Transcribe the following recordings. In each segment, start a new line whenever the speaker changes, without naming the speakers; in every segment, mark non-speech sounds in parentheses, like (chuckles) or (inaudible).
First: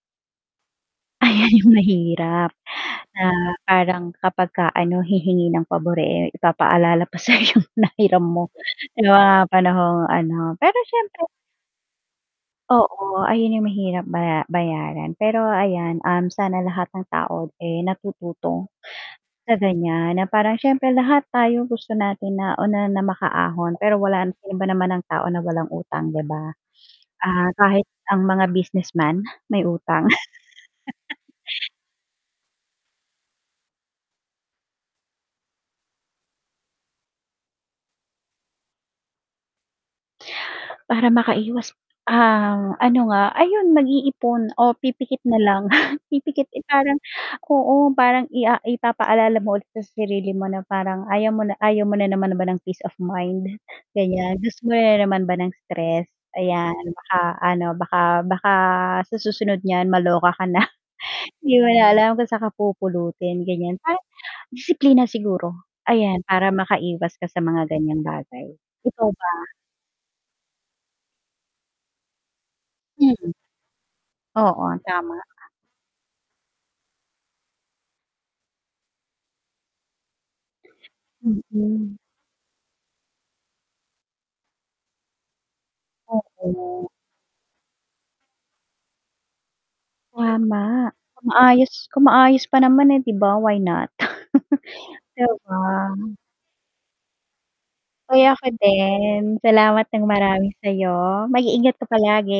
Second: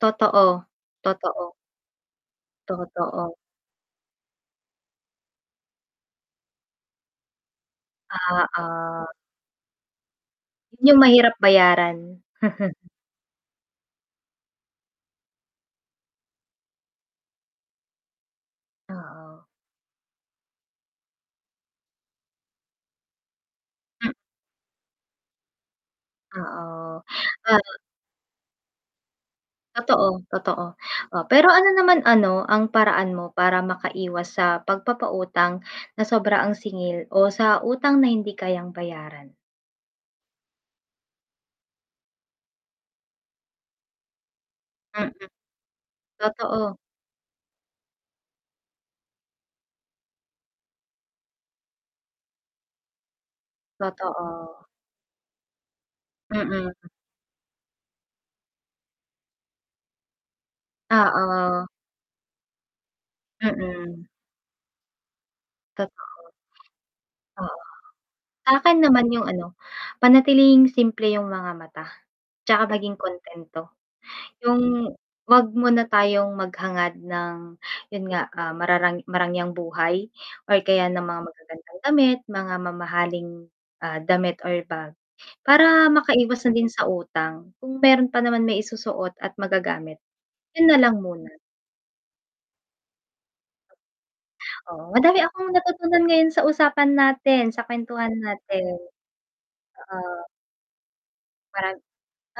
Totoo,
Ayan
totoo.
'yong mahirap na
Totoo.
parang kapag ka ano hihingi ng pabor eh, ipapaalala pa sayo 'yong nahiram mo 'yong
Oo.
mga panahong ano pero
'Yong
s'yempre.
mahirap bayaran. (chuckles)
Oo, ayon 'yong mahirap baya bayaran, pero ayan um, sana lahat ng tao eh, natututo
Oo.
sa ganyan na parang s'yempre lahat tayo gusto natin na una makaahon pero
M
wala sino ba naman ang tao na walang utang 'di ba?
Oo,
Ah,
(unintelligible)
kahit ang mga businessman may utang.
Totoo, totoo oh, pero
(laughs)
ano naman ano ang paraan mo para maka-iwas sa pagpapa-utang na sobra ang singil o sa utang na hindi kayang bayaran?
Para makaiwas, ang ano nga ayon mag-iipon o
Mhm,
pipikit na lang pipikit eh,
totoo.
parang oo parang i ah, ipapa-alala mo ulit sa sarili mo na parang ayaw mo na ayaw mo na naman ba ng peace of mind nganyan, gusto
Totoo.
mo na naman ba ng stress?
Mm.
Ayan baka ano baka baka sa susunod 'n'yan maloka ka na, di
Oo.
mo na alam kung sa kapupulutin ganyan,
Mm.
disiplina siguro ayan
Totoo.
para makaiwas ka sa
Oo.
mga ganyang bagay,
Sa'kin naman
ikaw
'yong
ba?
ano, panatilihing simple 'yong mga mata, 'tsaka maging
Mhm,
kuntento.
oo
'Yong
tama.
'wag muna tayong maghangad ng 'yon nga ah, mararang marangyang buhay or kaya ng mga magagandang
Mhm.
damit, mga mamahaling, ah, damit or bag, para makaiwas na din sa
Oo.
utang, kung meron pa naman maisusuot at magagamit 'yon na
Tama,
lang muna.
maayos kung maayos pa naman eh 'di ba, why not?
Oo,
(laughs)
madami
'di
akong
ba.
natutunan ngayon sa usapan natin, sa kwentuhan
Oy ako
natin.
din, salamat ng
Oo.
marami sayo,
Mara
mag-iingat ka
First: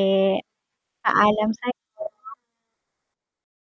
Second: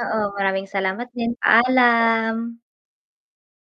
oo, maraming salamat din,
Paalam sayo.
paalam.